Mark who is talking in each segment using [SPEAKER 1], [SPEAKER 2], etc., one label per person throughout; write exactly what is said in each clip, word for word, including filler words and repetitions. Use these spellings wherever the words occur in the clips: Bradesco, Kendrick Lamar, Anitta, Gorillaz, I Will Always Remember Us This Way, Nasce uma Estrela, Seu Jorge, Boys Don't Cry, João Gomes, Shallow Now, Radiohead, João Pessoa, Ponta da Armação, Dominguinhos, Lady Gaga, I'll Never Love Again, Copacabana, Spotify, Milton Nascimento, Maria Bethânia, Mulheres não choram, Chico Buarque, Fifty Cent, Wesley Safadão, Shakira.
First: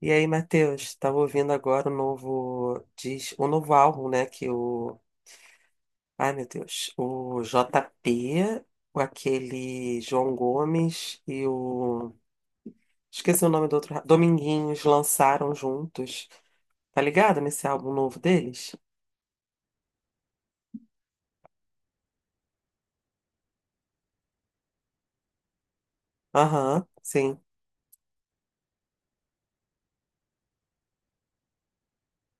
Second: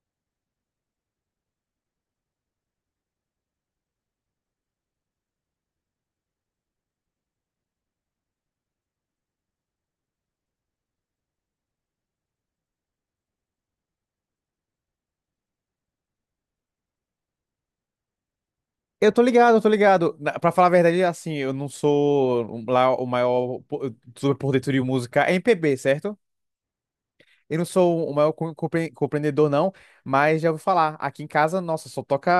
[SPEAKER 1] E aí, Matheus, tava ouvindo agora o novo, diz, o novo álbum, né? que o, ai meu Deus, o J P, o aquele João Gomes e o, esqueci o nome do outro, ra- Dominguinhos lançaram juntos. Tá ligado nesse álbum novo deles?
[SPEAKER 2] Eu tô ligado, eu tô ligado. Na- Pra falar a verdade, assim, eu não sou um- lá o maior po- super por dentro de música é M P B, certo?
[SPEAKER 1] Aham, sim.
[SPEAKER 2] Eu não sou o maior com- compre- compreendedor, não, mas já ouvi falar. Aqui em casa, nossa, só toca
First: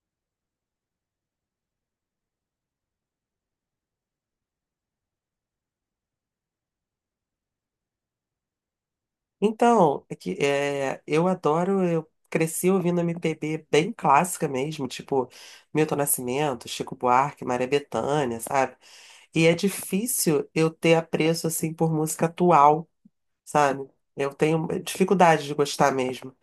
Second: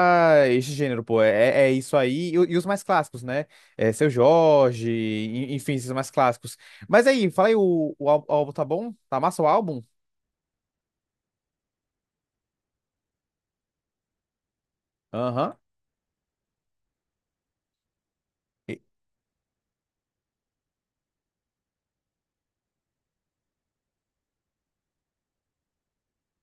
[SPEAKER 2] esse gênero, pô. É, é é isso aí. E, o- e os mais clássicos, né? É, Seu Jorge, en- enfim, esses mais clássicos. Mas aí, fala aí, o, o ál- álbum tá bom? Tá massa o álbum?
[SPEAKER 1] Então, é que, é, eu adoro, eu cresci ouvindo M P B bem clássica mesmo, tipo
[SPEAKER 2] Aham.
[SPEAKER 1] Milton Nascimento, Chico Buarque, Maria Bethânia, sabe?
[SPEAKER 2] E-
[SPEAKER 1] E é difícil eu ter apreço assim por música atual, sabe? Eu tenho dificuldade de gostar mesmo.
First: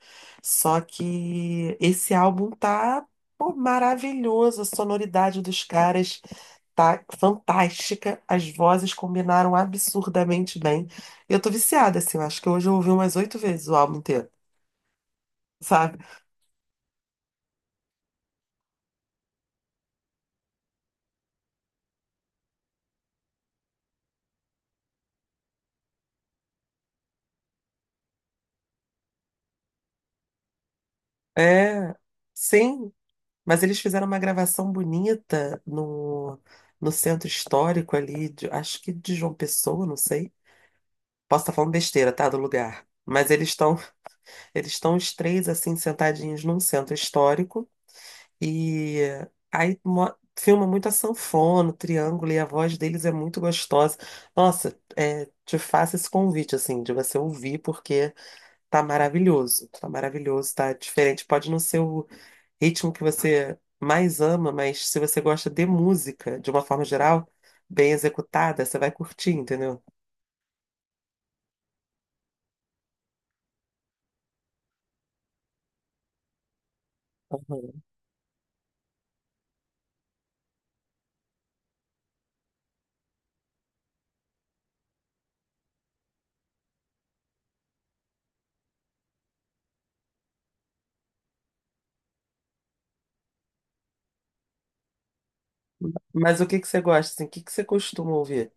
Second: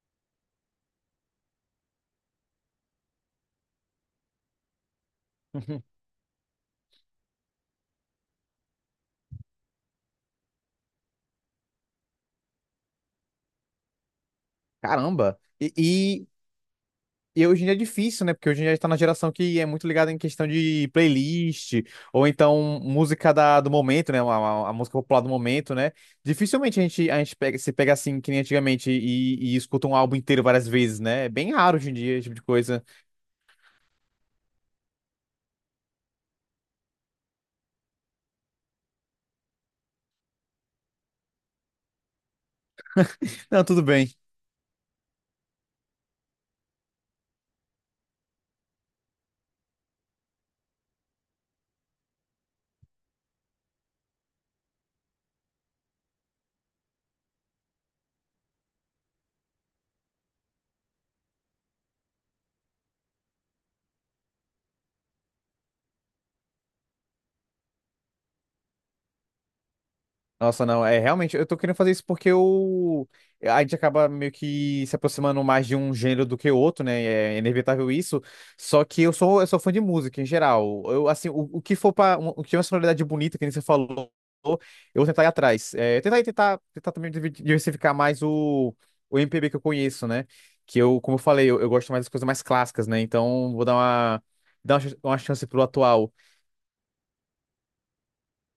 [SPEAKER 1] Só que esse álbum tá, pô, maravilhoso, a sonoridade dos caras tá fantástica, as vozes combinaram absurdamente bem. Eu tô viciada assim, eu acho que hoje eu ouvi umas oito vezes o álbum inteiro,
[SPEAKER 2] Caramba.
[SPEAKER 1] sabe?
[SPEAKER 2] E, E hoje em dia é difícil, né? Porque hoje em dia a gente tá na geração que é muito ligada em questão de playlist, ou então música da, do momento, né? A, a- a música popular do momento, né? Dificilmente a gente, a gente pega, se pega assim, que nem antigamente, e, e escuta um álbum inteiro várias vezes, né? É bem raro hoje em
[SPEAKER 1] É,
[SPEAKER 2] dia esse tipo de coisa.
[SPEAKER 1] sim, mas eles fizeram uma gravação bonita no, no centro histórico ali, de- acho que de João Pessoa, não sei. Posso estar falando besteira, tá? Do lugar. Mas eles
[SPEAKER 2] Não,
[SPEAKER 1] estão
[SPEAKER 2] tudo bem.
[SPEAKER 1] eles estão os três assim sentadinhos num centro histórico e aí mo- filma muito a sanfona, o triângulo e a voz deles é muito gostosa. Nossa, é, te faço esse convite assim de você ouvir porque tá maravilhoso, tá maravilhoso, tá diferente. Pode não ser o ritmo que você mais ama, mas se você gosta de música, de uma forma geral, bem executada, você vai curtir, entendeu?
[SPEAKER 2] Nossa, não, é realmente, eu tô querendo fazer isso porque eu, a gente acaba meio que se aproximando mais de um gênero do que outro, né? É
[SPEAKER 1] Aham.
[SPEAKER 2] inevitável isso. Só que eu sou, eu sou fã de música em geral. Eu, assim, o, o que for para o que é uma sonoridade bonita, que nem você falou, eu vou tentar ir atrás. É, tentar, tentar, tentar também divi- diversificar mais o, o M P B que eu conheço, né? Que eu, como eu falei, eu, eu gosto mais das coisas mais clássicas, né? Então, vou dar uma, dar uma, ch- uma chance pro atual.
[SPEAKER 1] Mas o que que você gosta, assim? O que que você costuma ouvir?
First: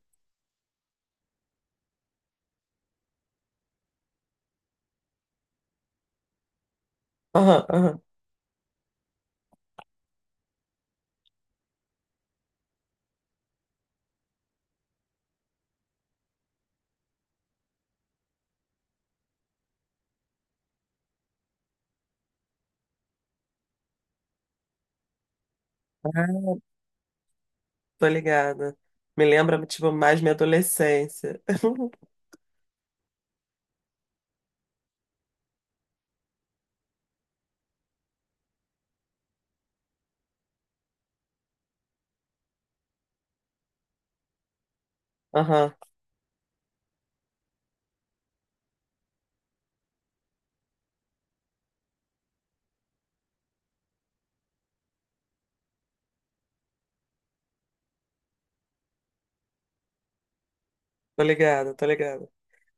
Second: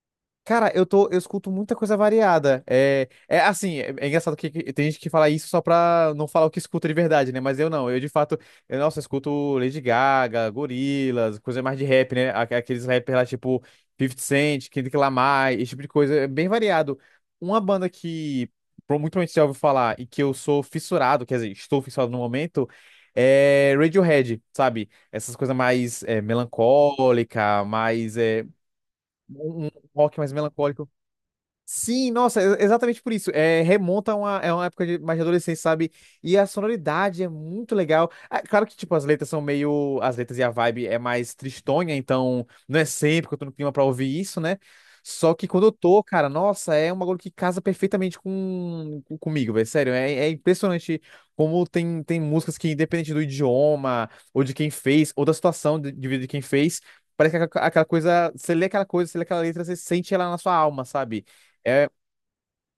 [SPEAKER 2] Cara, eu tô, eu escuto muita coisa variada. É, é assim, é, é engraçado que, que tem gente que fala isso só pra não falar o que escuta de verdade, né? Mas
[SPEAKER 1] Aham,
[SPEAKER 2] eu não, eu
[SPEAKER 1] aham,
[SPEAKER 2] de fato, eu, nossa, eu escuto Lady Gaga, Gorillaz, coisa mais de rap, né? Aqu- Aqueles rappers lá tipo Fifty Cent, Kendrick Lamar, esse tipo de coisa, é bem variado. Uma banda que pro- muito provavelmente você já ouviu falar e que eu sou fissurado, quer dizer, estou fissurado no momento, é Radiohead, sabe? Essas coisas mais é, melancólica,
[SPEAKER 1] tô
[SPEAKER 2] mais é,
[SPEAKER 1] ligada. Me lembra,
[SPEAKER 2] um um
[SPEAKER 1] tipo,
[SPEAKER 2] rock
[SPEAKER 1] mais minha
[SPEAKER 2] mais melancólico.
[SPEAKER 1] adolescência.
[SPEAKER 2] Sim, nossa, é exatamente por isso. É, remonta a uma, é uma época de mais de adolescência, sabe? E a sonoridade é muito legal. Ah, claro que, tipo, as letras são meio. As letras e a vibe é mais tristonha, então não é sempre que eu tô no clima pra ouvir isso, né? Só que quando eu
[SPEAKER 1] Aham,
[SPEAKER 2] tô, cara, nossa, é um bagulho que casa perfeitamente com, com- comigo, velho. Sério, é, é impressionante como tem, tem músicas que, independente do idioma, ou de quem fez, ou da situação de, de vida de quem fez, parece que aquela aquela coisa. Você lê aquela coisa, você lê aquela letra, você sente ela na sua alma,
[SPEAKER 1] tô
[SPEAKER 2] sabe?
[SPEAKER 1] ligada, tô
[SPEAKER 2] É
[SPEAKER 1] ligada.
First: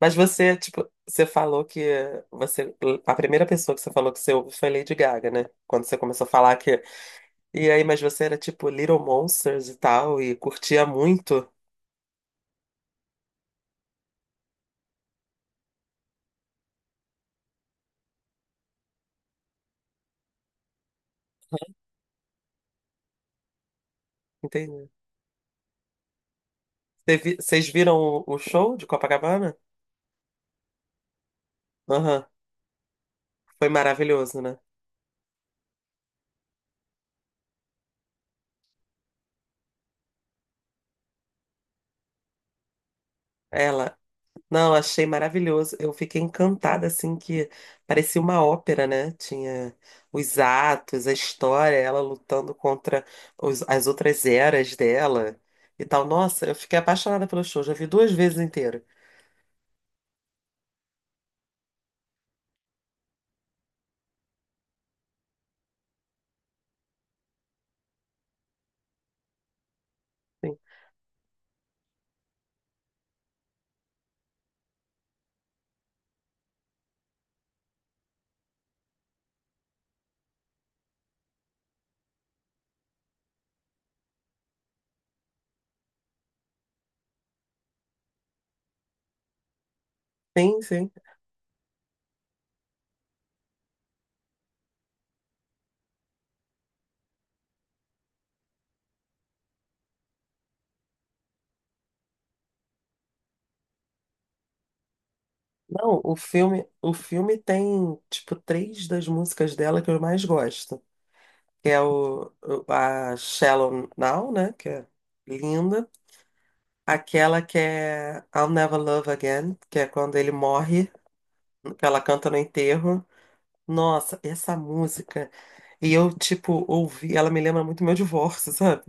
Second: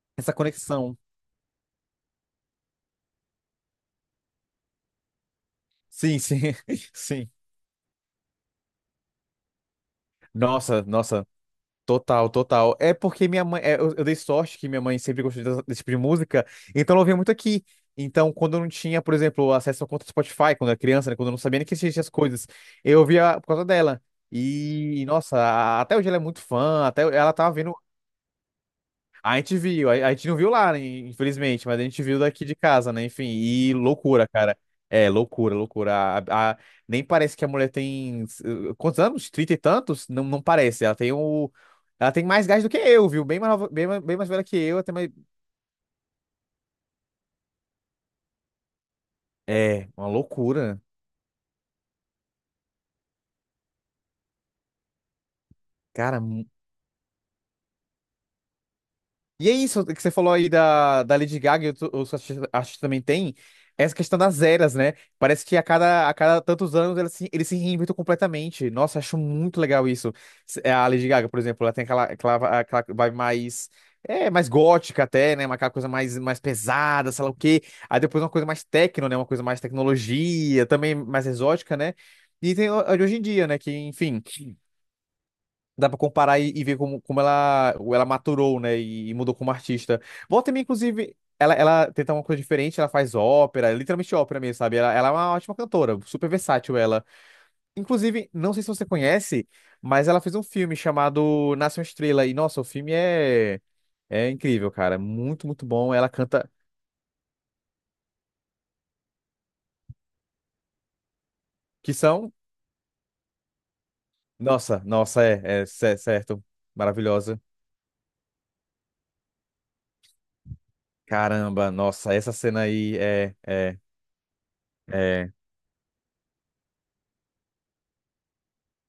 [SPEAKER 1] Mas
[SPEAKER 2] essa
[SPEAKER 1] você, tipo,
[SPEAKER 2] conexão.
[SPEAKER 1] você falou que você, a primeira pessoa que você falou que você ouve foi Lady Gaga, né? Quando você
[SPEAKER 2] Sim,
[SPEAKER 1] começou a
[SPEAKER 2] sim,
[SPEAKER 1] falar que,
[SPEAKER 2] sim.
[SPEAKER 1] e aí, mas você era tipo Little Monsters e tal, e
[SPEAKER 2] Nossa,
[SPEAKER 1] curtia
[SPEAKER 2] nossa,
[SPEAKER 1] muito.
[SPEAKER 2] total, total. É porque minha mãe, é, eu, eu dei sorte que minha mãe sempre gostou dessa- desse tipo de música, então ela ouvia muito aqui. Então, quando eu não tinha, por exemplo, acesso à conta do Spotify, quando eu era criança, né, quando eu não sabia nem que existiam essas coisas, eu ouvia por causa dela. E, nossa, a- até hoje ela é muito fã, até ela
[SPEAKER 1] Teve-
[SPEAKER 2] tava
[SPEAKER 1] Vocês
[SPEAKER 2] vendo.
[SPEAKER 1] viram o o show de
[SPEAKER 2] A
[SPEAKER 1] Copacabana?
[SPEAKER 2] gente viu, a, a gente não viu lá, né, infelizmente, mas a gente viu
[SPEAKER 1] Aham,
[SPEAKER 2] daqui de casa, né? Enfim,
[SPEAKER 1] foi
[SPEAKER 2] e loucura,
[SPEAKER 1] maravilhoso,
[SPEAKER 2] cara.
[SPEAKER 1] né?
[SPEAKER 2] É, loucura, loucura. A, a- nem parece que a mulher tem. eh, Quantos anos? Trinta e tantos? Não, não parece. Ela tem o. Ela tem mais gás do que eu, viu? Bem mais, nova- bem,
[SPEAKER 1] Ela,
[SPEAKER 2] mais- bem mais velha que
[SPEAKER 1] não,
[SPEAKER 2] eu, até
[SPEAKER 1] achei
[SPEAKER 2] mais.
[SPEAKER 1] maravilhoso. Eu fiquei encantada, assim, que parecia uma ópera, né? Tinha
[SPEAKER 2] É, uma
[SPEAKER 1] os
[SPEAKER 2] loucura.
[SPEAKER 1] atos, a história, ela lutando contra os- as outras eras dela e tal.
[SPEAKER 2] Cara,
[SPEAKER 1] Nossa, eu fiquei apaixonada pelo show, já vi duas vezes inteiro.
[SPEAKER 2] e é isso que você falou aí da, da Lady Gaga e outro- outros artistas artistas também tem, essa questão das eras, né? Parece que a cada, a cada tantos anos eles se, eles se reinventam completamente. Nossa, acho muito legal isso.
[SPEAKER 1] Sim,
[SPEAKER 2] Se- é, a Lady Gaga, por exemplo, ela tem aquela, aquela, aquela vibe mais, é, mais gótica até, né? Uma- Aquela coisa mais, mais pesada, sei lá o quê. Aí depois uma coisa mais techno, né? Uma coisa mais tecnologia, também mais exótica, né? E tem a de hoje em dia, né? Que, enfim. Dá pra comparar e, e ver como, como ela, ela maturou, né? E, e mudou como artista. Volta
[SPEAKER 1] sim,
[SPEAKER 2] também,
[SPEAKER 1] sim.
[SPEAKER 2] inclusive, ela, ela tenta uma coisa diferente, ela faz ópera, literalmente ópera mesmo, sabe? Ela, ela é uma ótima cantora, super versátil ela. Inclusive, não sei se você conhece, mas ela fez um filme chamado Nasce uma Estrela. E, nossa, o filme é, é incrível, cara. Muito, muito bom.
[SPEAKER 1] Não,
[SPEAKER 2] Ela
[SPEAKER 1] o
[SPEAKER 2] canta.
[SPEAKER 1] filme, o filme tem, tipo, três das músicas dela que eu mais gosto. Que é
[SPEAKER 2] Que
[SPEAKER 1] o,
[SPEAKER 2] são.
[SPEAKER 1] o- a Shallow Now, né? Que
[SPEAKER 2] Nossa,
[SPEAKER 1] é
[SPEAKER 2] nossa, é, é
[SPEAKER 1] linda.
[SPEAKER 2] cer- certo.
[SPEAKER 1] Aquela
[SPEAKER 2] Maravilhosa.
[SPEAKER 1] que é I'll Never Love Again, que é quando ele morre,
[SPEAKER 2] Caramba,
[SPEAKER 1] que ela
[SPEAKER 2] nossa,
[SPEAKER 1] canta
[SPEAKER 2] essa
[SPEAKER 1] no
[SPEAKER 2] cena aí
[SPEAKER 1] enterro.
[SPEAKER 2] é, é,
[SPEAKER 1] Nossa, essa música.
[SPEAKER 2] é.
[SPEAKER 1] E eu, tipo, ouvi, ela me lembra muito meu divórcio, sabe?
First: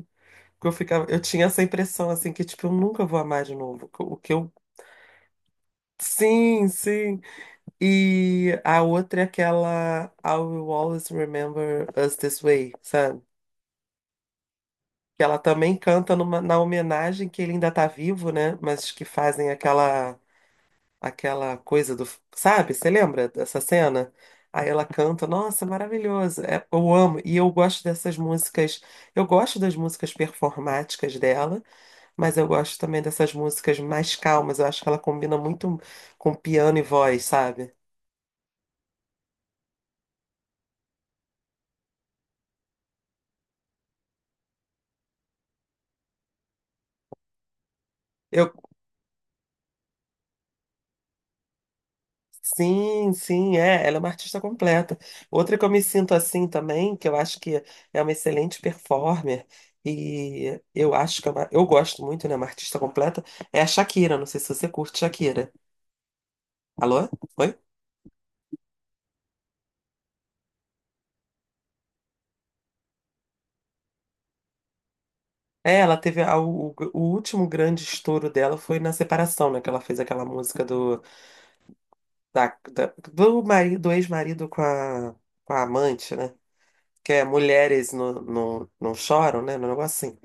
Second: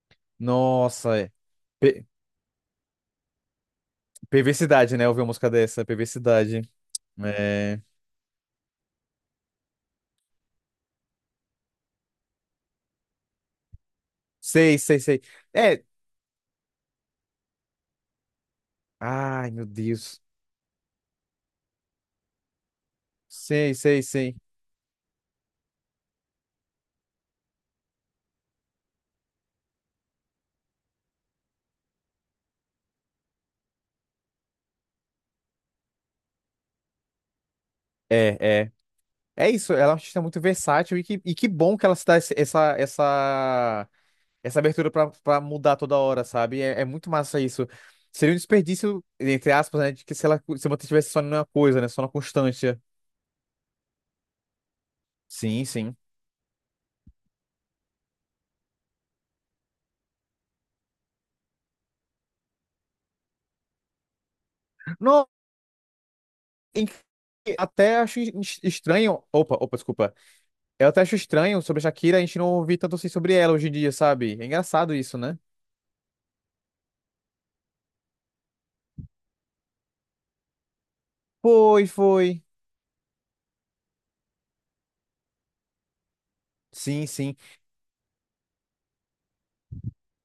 [SPEAKER 1] Porque eu ficava,
[SPEAKER 2] Nossa,
[SPEAKER 1] eu
[SPEAKER 2] é.
[SPEAKER 1] tinha essa impressão, assim, que, tipo, eu nunca vou amar de novo. O que eu.
[SPEAKER 2] Perversidade, né? Ouvir uma música dessa, perversidade.
[SPEAKER 1] Sim, sim.
[SPEAKER 2] É...
[SPEAKER 1] E a outra é aquela I Will Always Remember Us This Way, sabe?
[SPEAKER 2] Sei, sei, sei.
[SPEAKER 1] Que ela também
[SPEAKER 2] É.
[SPEAKER 1] canta numa- na homenagem que ele ainda tá vivo, né? Mas que fazem
[SPEAKER 2] Ai, meu
[SPEAKER 1] aquela
[SPEAKER 2] Deus.
[SPEAKER 1] aquela coisa do, sabe? Você lembra dessa
[SPEAKER 2] Sei, sei,
[SPEAKER 1] cena?
[SPEAKER 2] sei.
[SPEAKER 1] Aí ela canta, nossa, maravilhoso. É, eu amo e eu gosto dessas músicas. Eu gosto das músicas performáticas dela, mas eu gosto também dessas músicas mais calmas. Eu acho que ela combina muito com piano e voz, sabe?
[SPEAKER 2] É, é. É isso, ela é uma artista muito versátil e que, e que bom que ela se dá esse- essa, essa, essa abertura pra, pra mudar toda hora, sabe? É, é muito massa isso. Seria um
[SPEAKER 1] Eu
[SPEAKER 2] desperdício, entre aspas, né? De que se ela se mantivesse só numa coisa, né? Só na constância.
[SPEAKER 1] sim, sim, é. Ela é uma artista completa. Outra que
[SPEAKER 2] Sim,
[SPEAKER 1] eu me
[SPEAKER 2] sim.
[SPEAKER 1] sinto assim também, que eu acho que é uma excelente performer, e eu acho que é uma, eu gosto muito, né? Uma artista completa, é a Shakira. Não sei se você curte
[SPEAKER 2] Não,
[SPEAKER 1] Shakira.
[SPEAKER 2] em-
[SPEAKER 1] Alô? Oi?
[SPEAKER 2] até acho es- estranho. Opa, opa, desculpa. Eu até acho estranho sobre a Shakira, a gente não ouvir tanto assim sobre ela hoje em dia, sabe? É engraçado isso, né?
[SPEAKER 1] É, ela teve a- o, o último grande estouro dela foi na separação, né? Que ela fez aquela música do,
[SPEAKER 2] Foi, foi.
[SPEAKER 1] da, da- do, mari- do ex-marido com a, com a amante, né?
[SPEAKER 2] Sim,
[SPEAKER 1] Que é
[SPEAKER 2] sim.
[SPEAKER 1] Mulheres não, não, não choram, né? Um negócio assim.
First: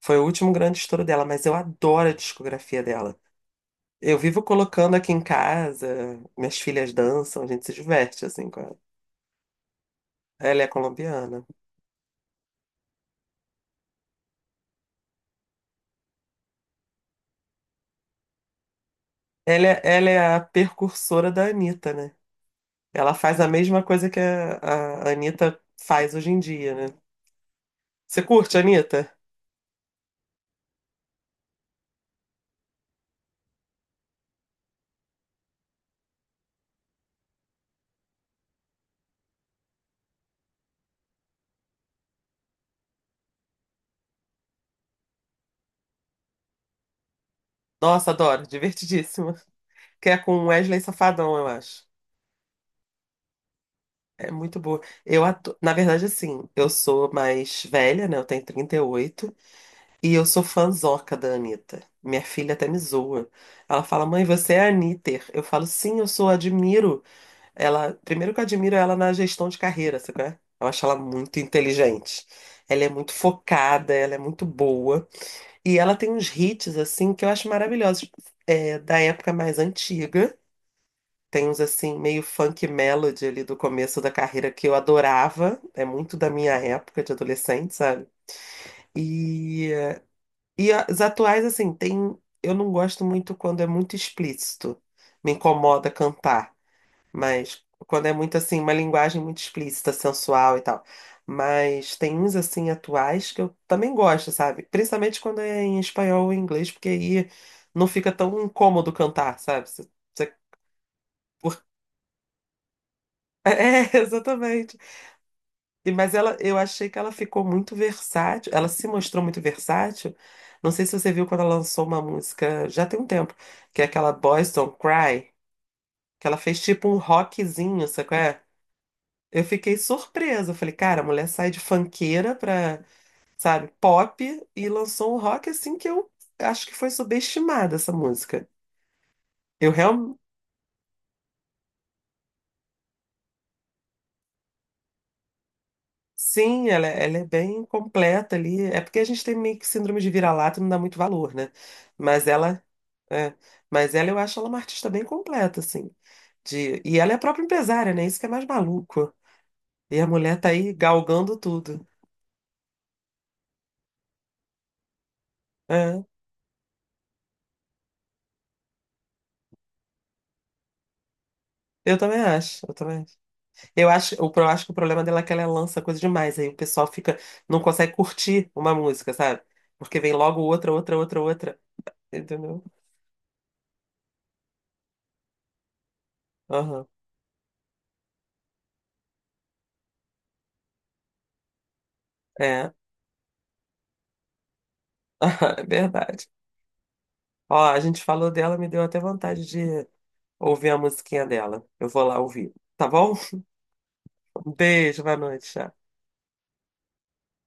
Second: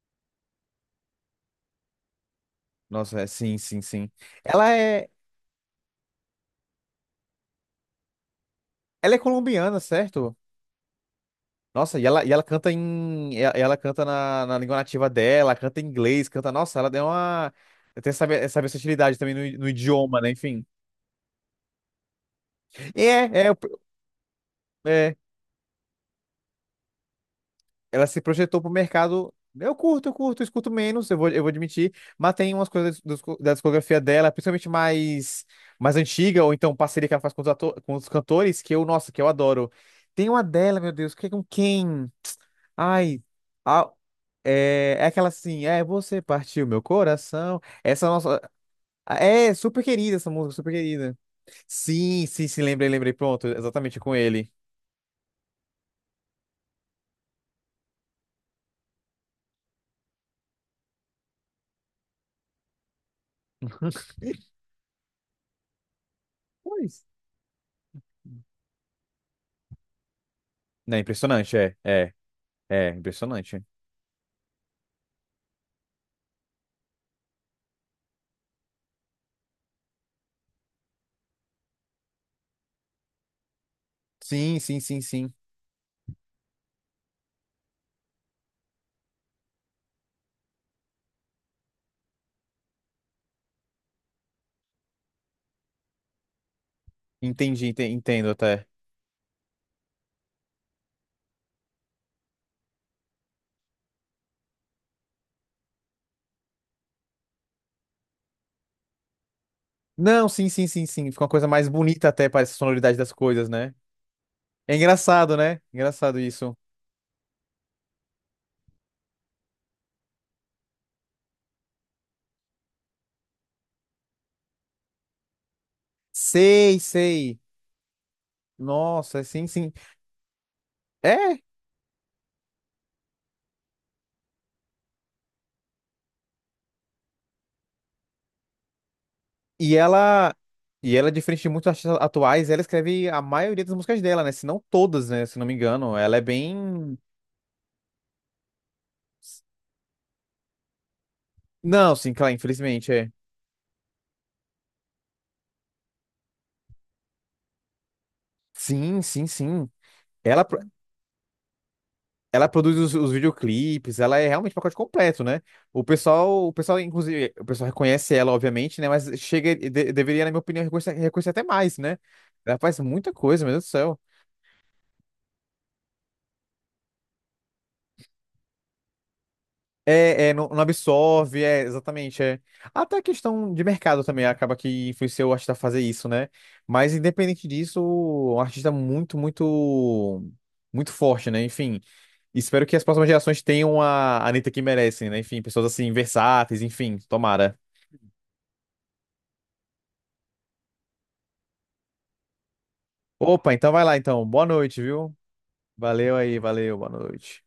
[SPEAKER 1] Foi o último grande estouro dela, mas eu adoro a discografia dela.
[SPEAKER 2] Nossa, é, sim, sim, sim.
[SPEAKER 1] Eu vivo
[SPEAKER 2] Ela
[SPEAKER 1] colocando
[SPEAKER 2] é,
[SPEAKER 1] aqui em casa, minhas filhas dançam, a gente se diverte assim com ela.
[SPEAKER 2] ela é colombiana, certo?
[SPEAKER 1] Ela é colombiana.
[SPEAKER 2] Nossa, e ela, e ela canta em, e ela, canta na, na língua nativa dela, canta em inglês, canta. Nossa, ela deu uma, tem essa, essa versatilidade também no,
[SPEAKER 1] Ela
[SPEAKER 2] no
[SPEAKER 1] é, ela
[SPEAKER 2] idioma, né?
[SPEAKER 1] é a
[SPEAKER 2] Enfim.
[SPEAKER 1] precursora da Anitta, né? Ela faz a
[SPEAKER 2] É, é,
[SPEAKER 1] mesma coisa que a, a
[SPEAKER 2] é.
[SPEAKER 1] Anitta faz hoje em dia, né?
[SPEAKER 2] Ela
[SPEAKER 1] Você
[SPEAKER 2] se
[SPEAKER 1] curte,
[SPEAKER 2] projetou pro
[SPEAKER 1] Anitta?
[SPEAKER 2] mercado. Eu curto, eu curto, eu escuto menos, eu vou, eu vou admitir, mas tem umas coisas do- da discografia dela, principalmente mais, mais antiga, ou então parceria que ela faz com os, ato- com os cantores, que eu, nossa, que eu adoro. Tem uma dela, meu Deus, que é com quem? Ai, a- é, é aquela assim, é, você partiu meu coração. Essa
[SPEAKER 1] Nossa,
[SPEAKER 2] nossa.
[SPEAKER 1] adoro, divertidíssima.
[SPEAKER 2] É, super
[SPEAKER 1] Que
[SPEAKER 2] querida
[SPEAKER 1] é
[SPEAKER 2] essa
[SPEAKER 1] com
[SPEAKER 2] música, super
[SPEAKER 1] Wesley
[SPEAKER 2] querida.
[SPEAKER 1] Safadão, eu acho.
[SPEAKER 2] Sim, sim, sim, lembrei, lembrei, pronto, exatamente com
[SPEAKER 1] É
[SPEAKER 2] ele.
[SPEAKER 1] muito boa. Eu atu... Na verdade, assim, eu sou mais velha, né? Eu tenho trinta e oito. E oito. E eu sou fãzoca da Anitta. Minha filha até me zoa. Ela fala, mãe, você é a Anitter. Eu falo, sim, eu sou, admiro.
[SPEAKER 2] Pois.
[SPEAKER 1] Ela... Primeiro que eu admiro ela na gestão de carreira, sabe? Qual é? Eu acho ela
[SPEAKER 2] Não, é
[SPEAKER 1] muito
[SPEAKER 2] impressionante, é, é,
[SPEAKER 1] inteligente. Ela é
[SPEAKER 2] é,
[SPEAKER 1] muito
[SPEAKER 2] impressionante.
[SPEAKER 1] focada, ela é muito boa. E ela tem uns hits, assim, que eu acho maravilhosos. É, da época mais antiga. Tem uns assim, meio funk melody ali do começo da carreira
[SPEAKER 2] Sim,
[SPEAKER 1] que eu
[SPEAKER 2] sim, sim, sim.
[SPEAKER 1] adorava. É muito da minha época de adolescente, sabe? E, e as atuais, assim, tem. Eu não gosto muito quando é muito explícito. Me incomoda cantar. Mas
[SPEAKER 2] Entendi, ente-
[SPEAKER 1] quando é
[SPEAKER 2] entendo
[SPEAKER 1] muito assim,
[SPEAKER 2] até.
[SPEAKER 1] uma linguagem muito explícita, sensual e tal. Mas tem uns assim atuais que eu também gosto, sabe? Principalmente quando é em espanhol ou em inglês, porque aí não fica tão incômodo cantar, sabe? Você-
[SPEAKER 2] Não,
[SPEAKER 1] você-
[SPEAKER 2] sim, sim, sim, sim. Fica uma coisa mais bonita até, parece a sonoridade das coisas, né?
[SPEAKER 1] É,
[SPEAKER 2] É
[SPEAKER 1] exatamente.
[SPEAKER 2] engraçado, né?
[SPEAKER 1] E- Mas
[SPEAKER 2] Engraçado
[SPEAKER 1] ela,
[SPEAKER 2] isso.
[SPEAKER 1] eu achei que ela ficou muito versátil, ela se mostrou muito versátil. Não sei se você viu quando ela lançou uma música, já tem um tempo, que é aquela Boys Don't Cry, que ela fez
[SPEAKER 2] Sei,
[SPEAKER 1] tipo um
[SPEAKER 2] sei.
[SPEAKER 1] rockzinho, sabe qual é?
[SPEAKER 2] Nossa,
[SPEAKER 1] Eu
[SPEAKER 2] sim, sim.
[SPEAKER 1] fiquei surpresa, eu falei, cara, a mulher
[SPEAKER 2] É,
[SPEAKER 1] sai de funkeira pra, sabe, pop e lançou um rock assim que eu acho que foi subestimada essa música. Eu
[SPEAKER 2] e
[SPEAKER 1] realmente
[SPEAKER 2] ela. E ela, é diferente de muitos artistas atuais, ela escreve a maioria das músicas dela, né? Se não todas, né? Se não me engano. Ela é
[SPEAKER 1] sim, ela,
[SPEAKER 2] bem.
[SPEAKER 1] é, ela é bem completa ali. É porque a gente tem meio que síndrome de vira-lata e não dá muito valor, né?
[SPEAKER 2] Não, sim,
[SPEAKER 1] Mas
[SPEAKER 2] claro,
[SPEAKER 1] ela,
[SPEAKER 2] infelizmente, é.
[SPEAKER 1] é, mas ela eu acho ela uma artista bem completa, assim. De, e ela é a própria empresária, né? Isso que é mais
[SPEAKER 2] Sim,
[SPEAKER 1] maluco.
[SPEAKER 2] sim, sim.
[SPEAKER 1] E a mulher
[SPEAKER 2] Ela,
[SPEAKER 1] tá aí galgando tudo.
[SPEAKER 2] Ela produz os, os videoclipes, ela é realmente um pacote completo, né? O
[SPEAKER 1] É,
[SPEAKER 2] pessoal, o pessoal, inclusive, o pessoal reconhece ela, obviamente, né? Mas chega, de- deveria, na minha opinião, reconhecer, reconhecer até mais,
[SPEAKER 1] eu
[SPEAKER 2] né?
[SPEAKER 1] também
[SPEAKER 2] Ela
[SPEAKER 1] acho, eu
[SPEAKER 2] faz
[SPEAKER 1] também
[SPEAKER 2] muita
[SPEAKER 1] acho.
[SPEAKER 2] coisa, meu Deus do
[SPEAKER 1] Eu
[SPEAKER 2] céu.
[SPEAKER 1] acho, o pro- acho que o problema dela é que ela lança coisa demais, aí o pessoal fica, não consegue curtir uma música, sabe? Porque vem
[SPEAKER 2] É, é,
[SPEAKER 1] logo
[SPEAKER 2] não, não
[SPEAKER 1] outra, outra, outra,
[SPEAKER 2] absorve,
[SPEAKER 1] outra,
[SPEAKER 2] é, exatamente, é.
[SPEAKER 1] entendeu?
[SPEAKER 2] Até a questão de mercado também acaba que influenciou o artista a fazer isso, né?
[SPEAKER 1] Aham,
[SPEAKER 2] Mas independente disso, um artista muito, muito, muito forte, né? Enfim, espero
[SPEAKER 1] é,
[SPEAKER 2] que as próximas gerações tenham a a Anitta que merecem, né? Enfim,
[SPEAKER 1] é
[SPEAKER 2] pessoas assim,
[SPEAKER 1] verdade.
[SPEAKER 2] versáteis, enfim,
[SPEAKER 1] Ó,
[SPEAKER 2] tomara.
[SPEAKER 1] a gente falou dela, me deu até vontade de ouvir a musiquinha dela. Eu vou lá ouvir. Tá bom?
[SPEAKER 2] Opa, então vai lá então. Boa
[SPEAKER 1] Um
[SPEAKER 2] noite,
[SPEAKER 1] beijo, boa
[SPEAKER 2] viu?
[SPEAKER 1] noite. Tchau.
[SPEAKER 2] Valeu aí, valeu, boa noite.